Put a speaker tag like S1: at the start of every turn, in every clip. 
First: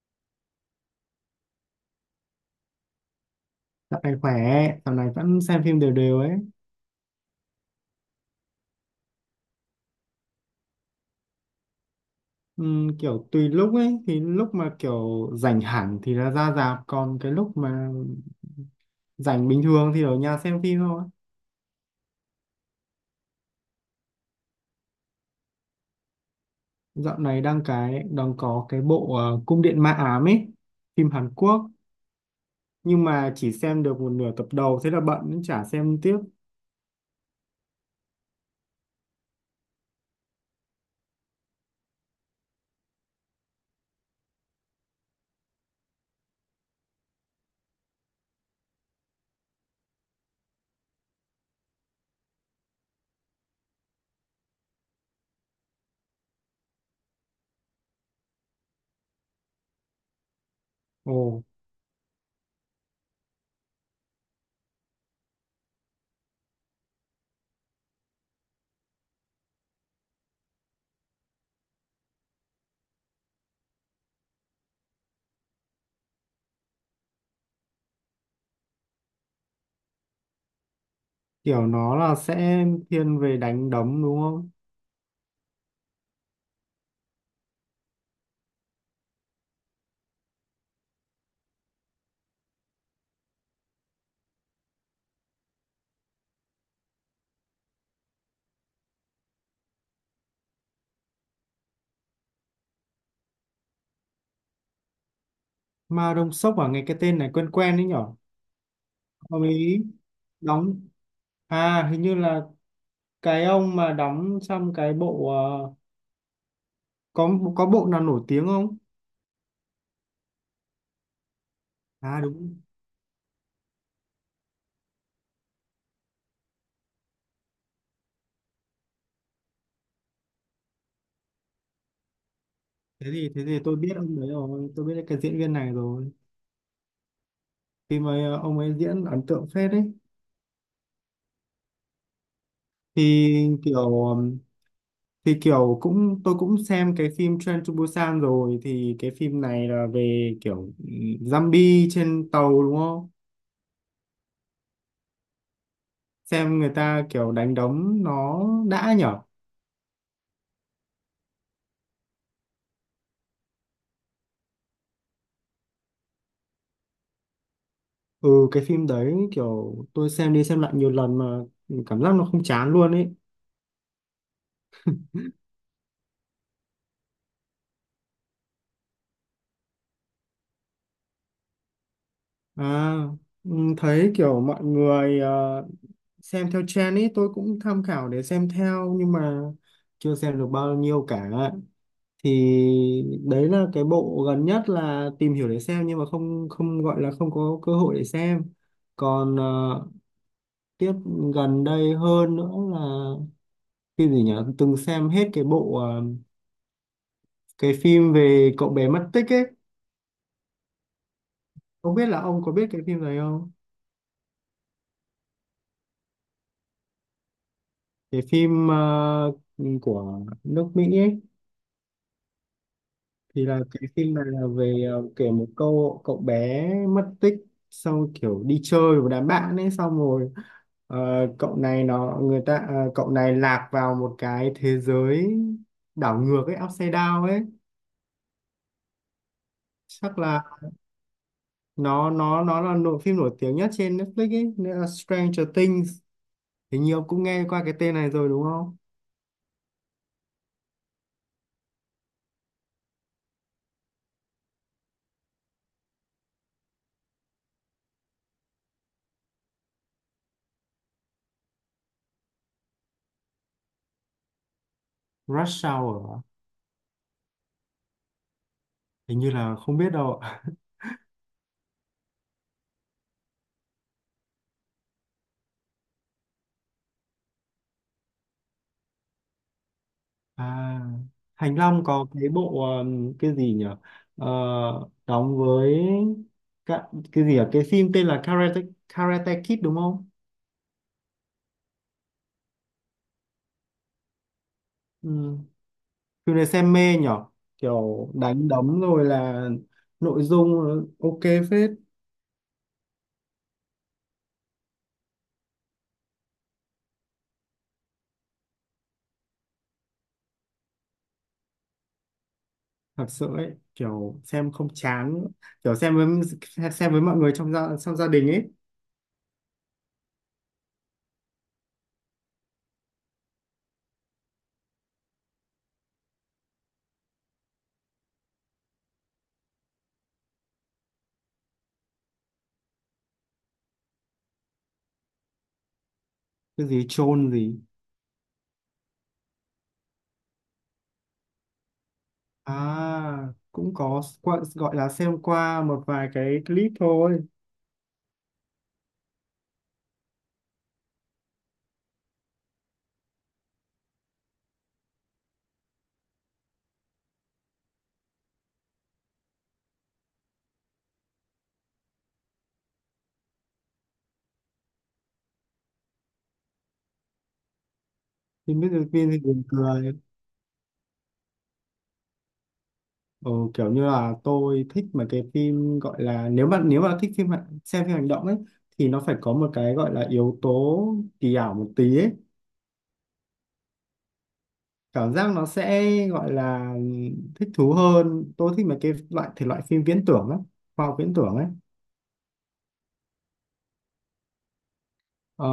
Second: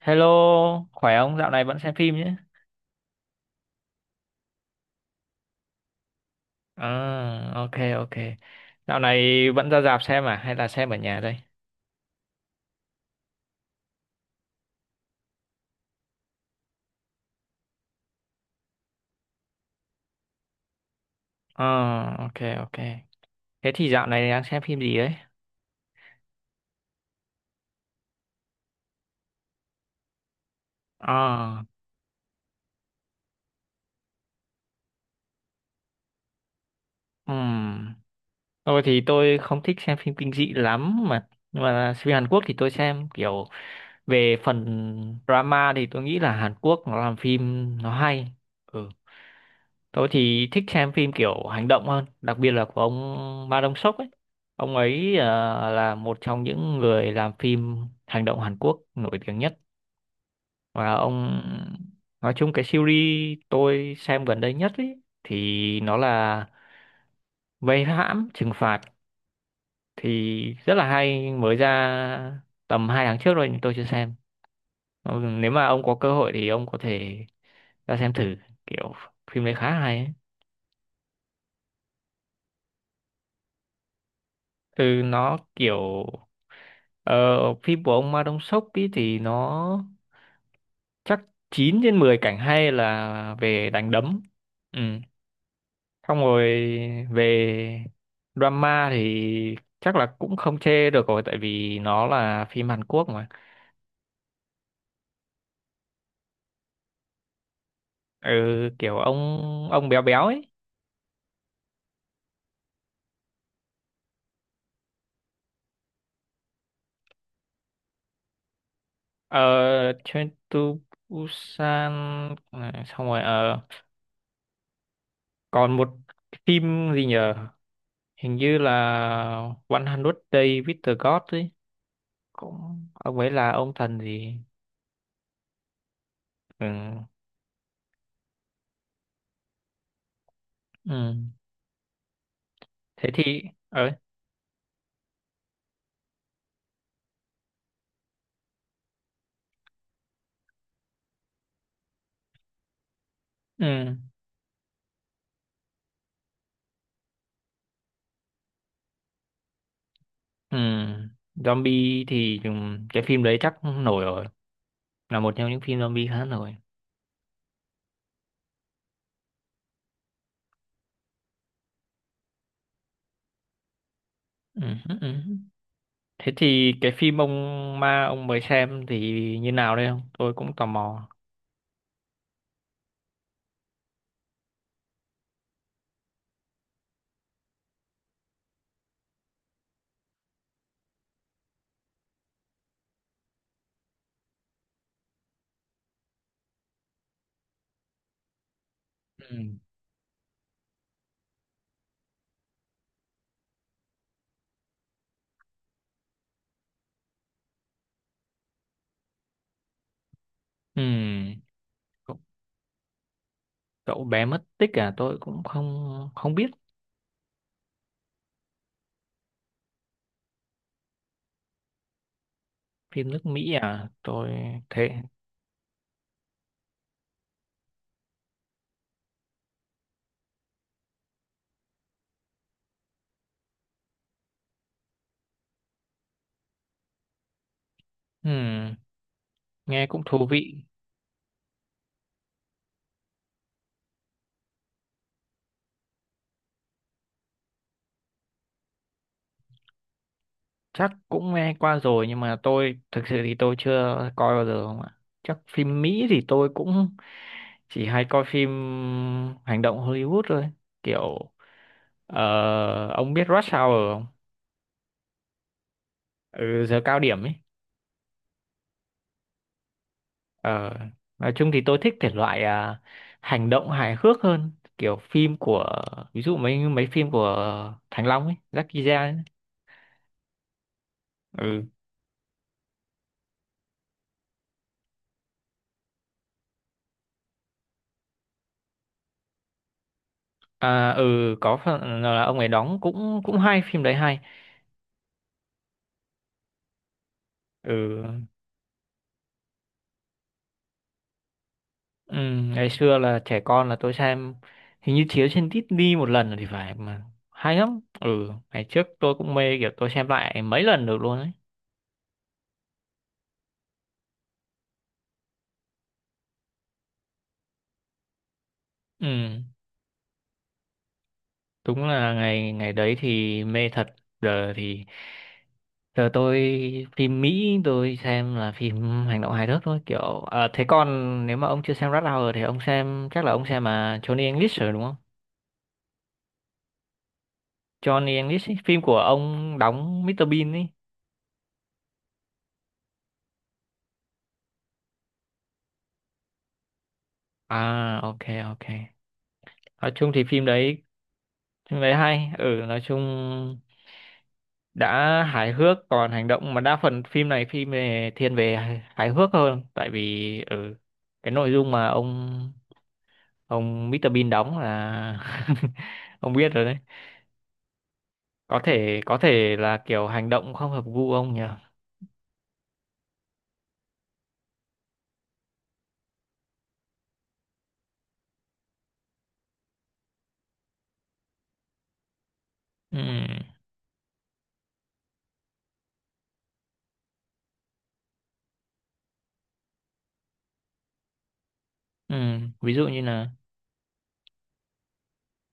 S1: Hello, khỏe không? Dạo này vẫn xem phim nhé.
S2: Dạo này khỏe, dạo này vẫn xem phim đều đều ấy.
S1: À, ok, ok. Dạo này vẫn ra rạp xem à? Hay là xem ở nhà đây?
S2: Kiểu tùy lúc ấy, thì lúc mà kiểu rảnh hẳn thì là ra rạp, còn cái lúc mà rảnh bình thường thì ở nhà xem phim thôi.
S1: À, ok, ok. Thế thì dạo này đang xem phim gì đấy?
S2: Dạo này đang có cái bộ Cung điện ma ám ấy, phim Hàn Quốc,
S1: À,
S2: nhưng mà chỉ xem được một nửa tập đầu thế là bận nên chả xem tiếp.
S1: ừm. Tôi thì tôi không thích xem phim kinh dị lắm mà. Nhưng mà phim Hàn Quốc thì tôi xem kiểu về phần drama thì tôi nghĩ là Hàn Quốc nó làm phim nó hay. Ừ. Tôi thì thích xem phim kiểu hành động hơn, đặc biệt là của ông Ma Dong Seok ấy. Ông ấy là một trong những người làm phim hành động Hàn Quốc nổi tiếng nhất. Và ông
S2: Ồ,
S1: nói chung cái series tôi xem gần đây nhất ấy thì nó là Vây hãm trừng phạt thì rất là hay, mới ra tầm hai tháng trước rồi nhưng tôi chưa xem. Ừ, nếu mà ông có cơ hội thì ông có thể ra xem thử, kiểu phim đấy khá hay ấy.
S2: kiểu nó là sẽ thiên về đánh đấm đúng không?
S1: Ừ, nó kiểu Ờ, phim của ông Ma Đông Sốc ý thì nó chắc 9 trên 10 cảnh hay là về đánh đấm. Ừ. Xong rồi về drama thì chắc là cũng không chê được rồi, tại vì nó là phim Hàn Quốc mà.
S2: Ma Đông Sốc à, nghe cái tên này quen quen đấy nhở?
S1: Ừ, kiểu ông
S2: Ông ấy
S1: ông béo béo ấy.
S2: đóng, à hình như là cái ông mà đóng trong cái bộ có bộ nào nổi tiếng không?
S1: Ờ, Train to Busan.
S2: À đúng.
S1: À, xong rồi còn một phim gì nhờ? Hình như là 100 Days with the God ấy, cũng
S2: thế
S1: ông
S2: thì
S1: ấy
S2: thế
S1: là
S2: thì
S1: ông
S2: tôi biết
S1: thần
S2: ông đấy
S1: gì.
S2: rồi, tôi biết cái diễn viên này rồi.
S1: Ừ,
S2: Khi mà ông ấy diễn ấn tượng phết đấy.
S1: ừ, thế
S2: thì
S1: thì ấy,
S2: kiểu ừm, thì kiểu cũng, tôi cũng xem cái phim Train to Busan rồi, thì cái phim này là về kiểu, zombie trên tàu đúng không?
S1: ừ,
S2: Xem người ta kiểu đánh đấm nó đã nhở.
S1: ừ. Zombie thì cái phim đấy chắc nổi rồi, là một trong những phim zombie khá nổi.
S2: Ừ, cái phim đấy kiểu tôi xem đi xem lại nhiều lần mà cảm giác nó không chán luôn ấy.
S1: Ừ. Ừ. Ừ. Thế thì cái phim ông ma ông mới xem thì như nào đây, không tôi cũng tò mò.
S2: À, ừ, thấy kiểu mọi người xem theo trend ấy, tôi cũng tham khảo để xem theo nhưng mà chưa xem được bao nhiêu cả. Thì đấy là cái bộ gần nhất là tìm hiểu để xem nhưng mà không không gọi là không có cơ hội để xem. Còn
S1: Ừ,
S2: tiếp, gần đây hơn nữa là phim gì nhỉ, từng xem hết cái bộ cái phim về cậu bé mất tích ấy,
S1: ừ,
S2: không biết
S1: cậu,
S2: là ông có biết cái phim này không.
S1: cậu bé mất tích à, tôi cũng không không biết.
S2: Cái phim của nước Mỹ ấy,
S1: Phim nước
S2: thì
S1: Mỹ
S2: là
S1: à,
S2: cái phim này
S1: tôi
S2: là về
S1: thế,
S2: kể một câu cậu bé mất tích, sau kiểu đi chơi với đám bạn ấy xong rồi, ờ, cậu này nó người ta ờ, cậu này lạc vào một cái thế giới đảo ngược ấy, upside down ấy.
S1: ừ, nghe cũng
S2: Chắc
S1: thú
S2: là
S1: vị.
S2: nó là nội phim nổi tiếng nhất trên Netflix ấy, nên là Stranger Things, hình như ông cũng nghe qua cái tên này rồi đúng không?
S1: Chắc cũng nghe qua rồi nhưng mà tôi thực sự thì tôi chưa coi bao giờ không ạ. Chắc phim Mỹ thì tôi cũng chỉ hay coi phim hành động Hollywood thôi, kiểu ông biết Rush Hour không?
S2: Rush Hour à?
S1: Ừ, giờ cao điểm ấy.
S2: Hình như là không biết đâu ạ.
S1: Ờ, nói chung thì tôi thích thể loại hành động hài hước hơn, kiểu phim của, ví dụ mấy mấy phim của Thành Long ấy, Jackie Chan ấy.
S2: À, Thành
S1: Ừ.
S2: Long có cái bộ cái gì nhỉ? Ờ, đóng với cả, cái gì ở cái phim tên là Karate Kid đúng không?
S1: À, ừ, có phần là ông ấy đóng cũng cũng hay, phim đấy hay.
S2: Ừ. Phim này xem mê nhỉ?
S1: Ừ.
S2: Kiểu đánh đấm rồi là nội dung ok phết.
S1: Ừ, ngày xưa là trẻ con là tôi xem, hình như chiếu trên Disney một lần rồi thì phải mà hay lắm. Ừ, ngày trước tôi cũng mê, kiểu tôi xem lại mấy lần được luôn ấy.
S2: Thật sự ấy kiểu xem không chán, kiểu xem với mọi người trong gia đình ấy.
S1: Ừ, đúng là ngày ngày đấy thì mê thật. Giờ thì giờ tôi, phim Mỹ tôi xem là phim hành động hài hước thôi, kiểu thế còn nếu mà ông chưa xem Rush Hour thì ông xem chắc là ông xem mà Johnny English rồi đúng không?
S2: Cái gì chôn gì?
S1: Johnny English ấy, phim của ông đóng Mr Bean ấy.
S2: À, cũng có qua- gọi là xem qua một vài cái clip thôi.
S1: À, ok, ok. Nói chung thì phim đấy hay, ừ, nói chung đã hài hước còn hành động, mà đa phần phim này phim về thiên về hài hài hước hơn, tại vì ừ cái nội dung mà ông Mr Bean đóng là ông biết rồi đấy. Có
S2: Phim biết được
S1: thể
S2: phim
S1: có
S2: thì buồn
S1: thể là
S2: cười.
S1: kiểu hành động không hợp gu ông nhỉ.
S2: Ờ, kiểu như là tôi thích mà, cái phim gọi là, nếu bạn, nếu bạn thích phim hành- xem phim hành động ấy, thì nó phải có một cái gọi là yếu tố kỳ ảo một tí ấy,
S1: Ừ,
S2: cảm giác nó sẽ gọi là thích thú hơn. Tôi thích mấy cái loại thể loại phim viễn tưởng lắm, khoa học viễn tưởng ấy.
S1: ừ, ví dụ như là.
S2: ờ,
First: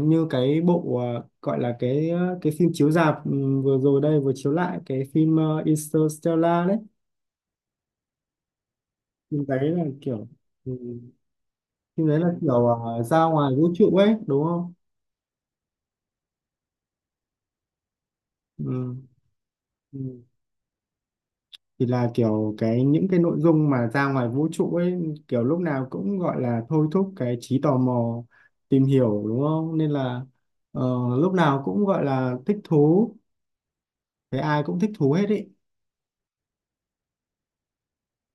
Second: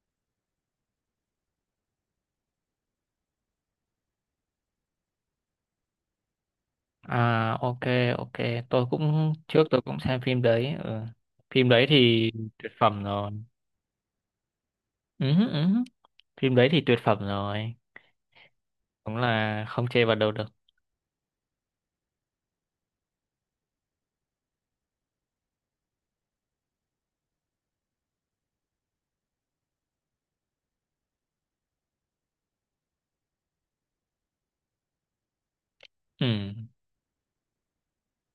S2: Như cái bộ gọi là cái phim chiếu rạp, ừ, vừa rồi đây vừa chiếu lại cái phim Interstellar đấy.
S1: À, ok, ok, tôi cũng
S2: Phim
S1: trước
S2: đấy
S1: tôi
S2: là
S1: cũng xem
S2: kiểu,
S1: phim
S2: ừ,
S1: đấy, ừ. Phim đấy
S2: phim đấy
S1: thì
S2: là kiểu,
S1: tuyệt
S2: à,
S1: phẩm
S2: ra
S1: rồi.
S2: ngoài vũ trụ ấy đúng không?
S1: Ừ, ừ. Phim đấy thì tuyệt phẩm rồi.
S2: Ừ.
S1: Đúng là không
S2: Ừ.
S1: chê vào đâu được.
S2: Thì là kiểu cái những cái nội dung mà ra ngoài vũ trụ ấy, kiểu lúc nào cũng gọi là thôi thúc cái trí tò mò tìm hiểu đúng không, nên là ờ, lúc nào cũng gọi là thích thú, cái ai cũng thích thú hết ý.
S1: Ừ.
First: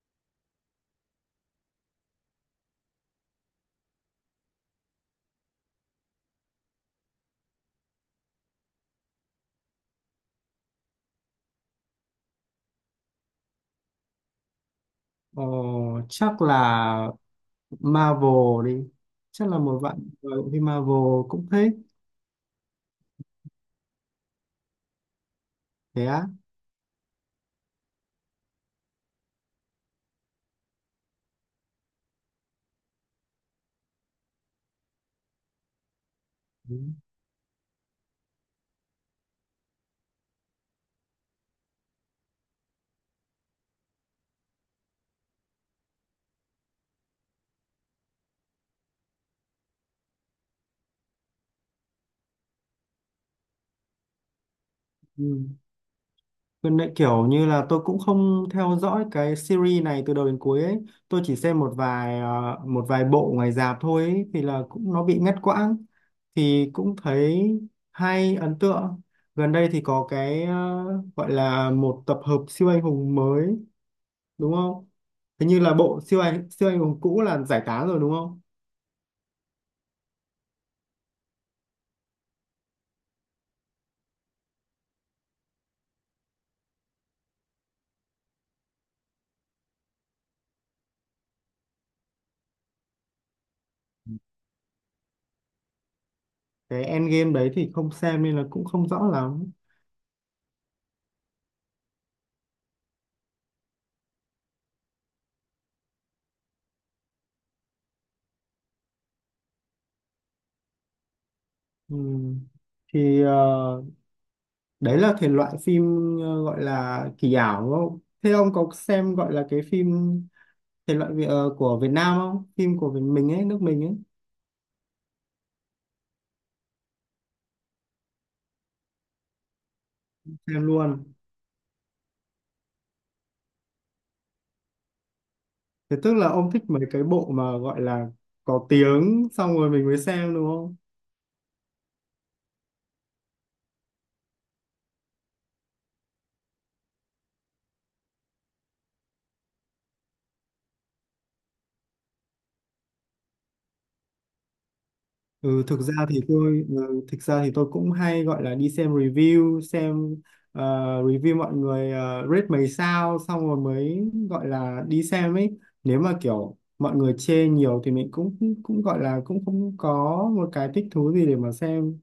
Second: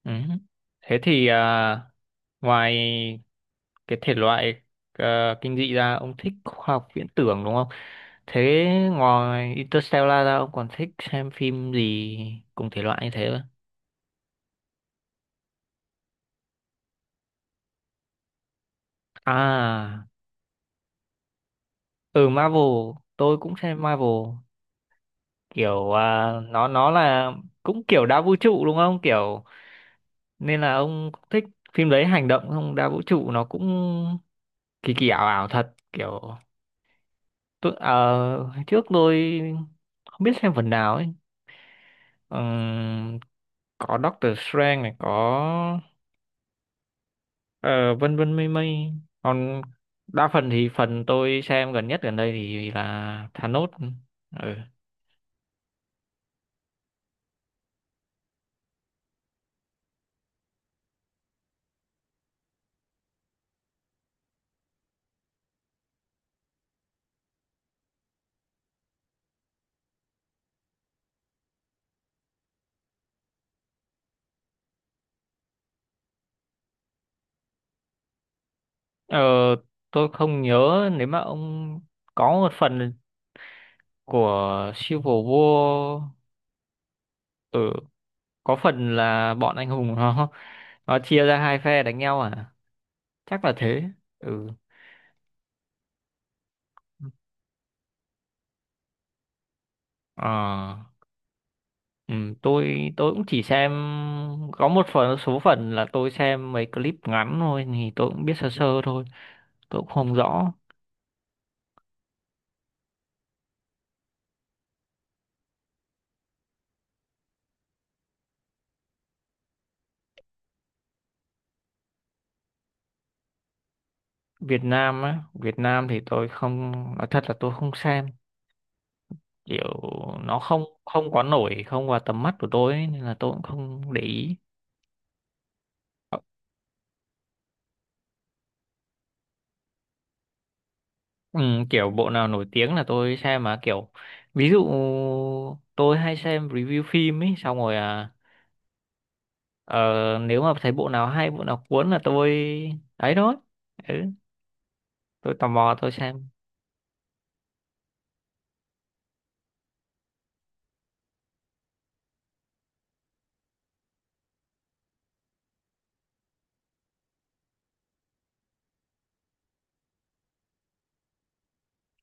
S1: Ừ. Thế thì ngoài cái thể loại kinh dị ra ông thích khoa học viễn tưởng đúng không? Thế ngoài Interstellar ra ông còn thích xem phim gì cùng thể loại như thế không?
S2: Ờ, chắc là Marvel đi, chắc là một bạn
S1: À,
S2: gọi phim Marvel cũng thích.
S1: ừ Marvel, tôi cũng xem Marvel kiểu
S2: Thế á?
S1: nó là cũng kiểu đa vũ trụ đúng không? Kiểu nên là ông thích phim đấy hành động không? Đa vũ trụ nó cũng kỳ kỳ ảo ảo thật kiểu.
S2: Ừ.
S1: Tôi, hồi trước tôi không biết xem phần nào ấy. Ừm, có Doctor Strange này, có ờ, vân vân mây mây. Còn đa phần thì phần tôi xem gần nhất gần đây thì là Thanos. Ừ.
S2: Ừ. Gần đây kiểu như là tôi cũng không theo dõi cái series này từ đầu đến cuối ấy. Tôi chỉ xem một vài một vài bộ ngoài rạp thôi ấy, thì là cũng nó bị ngắt quãng, thì cũng thấy hay, ấn tượng. Gần đây thì có cái gọi là một tập hợp siêu anh hùng mới đúng không? Thế như là bộ siêu anh hùng cũ là giải tán rồi đúng không?
S1: Ờ, tôi không nhớ, nếu mà ông có một phần của Civil War, ừ, có phần là bọn anh hùng nó chia ra hai phe đánh nhau à? Chắc là thế. Ừ.
S2: Cái Endgame đấy thì không xem nên là cũng không rõ lắm.
S1: Ờ. Ừ, tôi cũng chỉ xem có một phần số phần, là tôi xem mấy clip ngắn thôi thì tôi cũng biết sơ sơ thôi, tôi cũng không rõ.
S2: Ừ. Thì đấy là thể loại phim gọi là kỳ ảo đúng không, thế ông có xem gọi là cái phim thể loại Việt- của Việt Nam không, phim của Việt- mình ấy, nước mình ấy,
S1: Việt Nam á, Việt Nam thì tôi không, nói thật là tôi không xem, kiểu nó không
S2: xem
S1: không
S2: luôn.
S1: quá nổi, không vào tầm mắt của tôi ấy, nên là tôi cũng không để ý.
S2: Thế tức là ông thích mấy cái bộ mà gọi là có tiếng xong rồi mình mới xem đúng không?
S1: Ừ, kiểu bộ nào nổi tiếng là tôi xem mà, kiểu ví dụ tôi hay xem review phim ấy xong rồi à ờ, nếu mà thấy bộ nào hay bộ nào cuốn là tôi ấy thôi, ừ, tôi tò mò tôi xem.
S2: Thực ra thì tôi cũng hay gọi là đi xem review xem, ờ, review mọi người rate mấy sao xong rồi mới gọi là đi xem ấy. Nếu mà kiểu mọi người chê nhiều thì mình cũng cũng gọi là cũng không có một cái thích thú gì để mà xem.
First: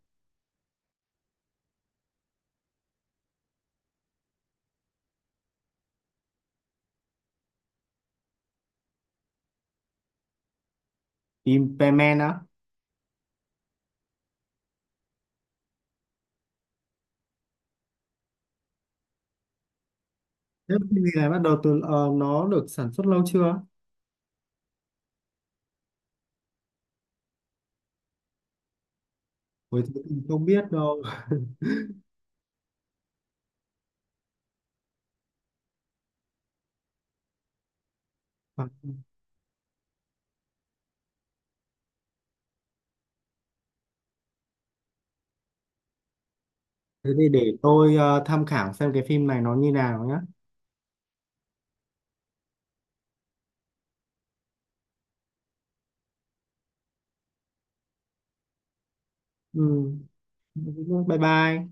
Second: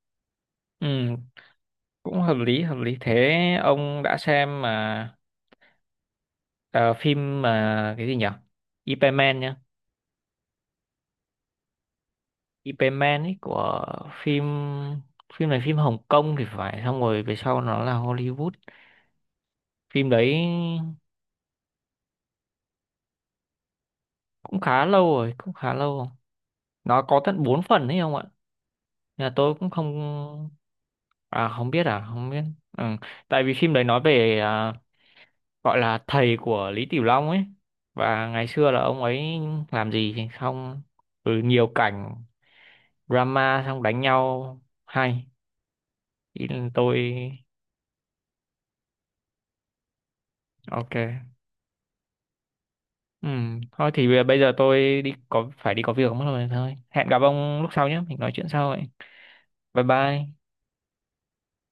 S1: Ừ, cũng hợp lý thế. Ông đã xem mà ờ, phim mà cái gì nhỉ, Ip Man nhá.
S2: Implement á?
S1: Ip Man ấy của phim phim này phim Hồng Kông thì phải, xong rồi về sau nó là Hollywood phim đấy.
S2: Thế cái gì này bắt đầu từ nó được sản xuất lâu chưa?
S1: Cũng khá lâu rồi, cũng khá lâu rồi. Nó có tận 4 phần ấy không ạ, nhà tôi cũng
S2: Ôi, thế thì không
S1: không.
S2: biết đâu.
S1: À, không biết, à, không biết. Ừ. Tại vì phim đấy nói về gọi là thầy của Lý Tiểu Long ấy, và ngày
S2: À,
S1: xưa là ông ấy làm gì thì xong, ừ, nhiều cảnh drama xong đánh nhau hay. Ý là tôi
S2: thế thì để tôi tham khảo xem cái phim này nó như nào nhá.
S1: ok. Ừ. Thôi thì bây bây giờ tôi đi, có phải đi có việc mất rồi, thôi hẹn gặp ông lúc sau nhé, mình nói chuyện sau vậy. Bye
S2: Ừ.
S1: bye.
S2: Bye bye.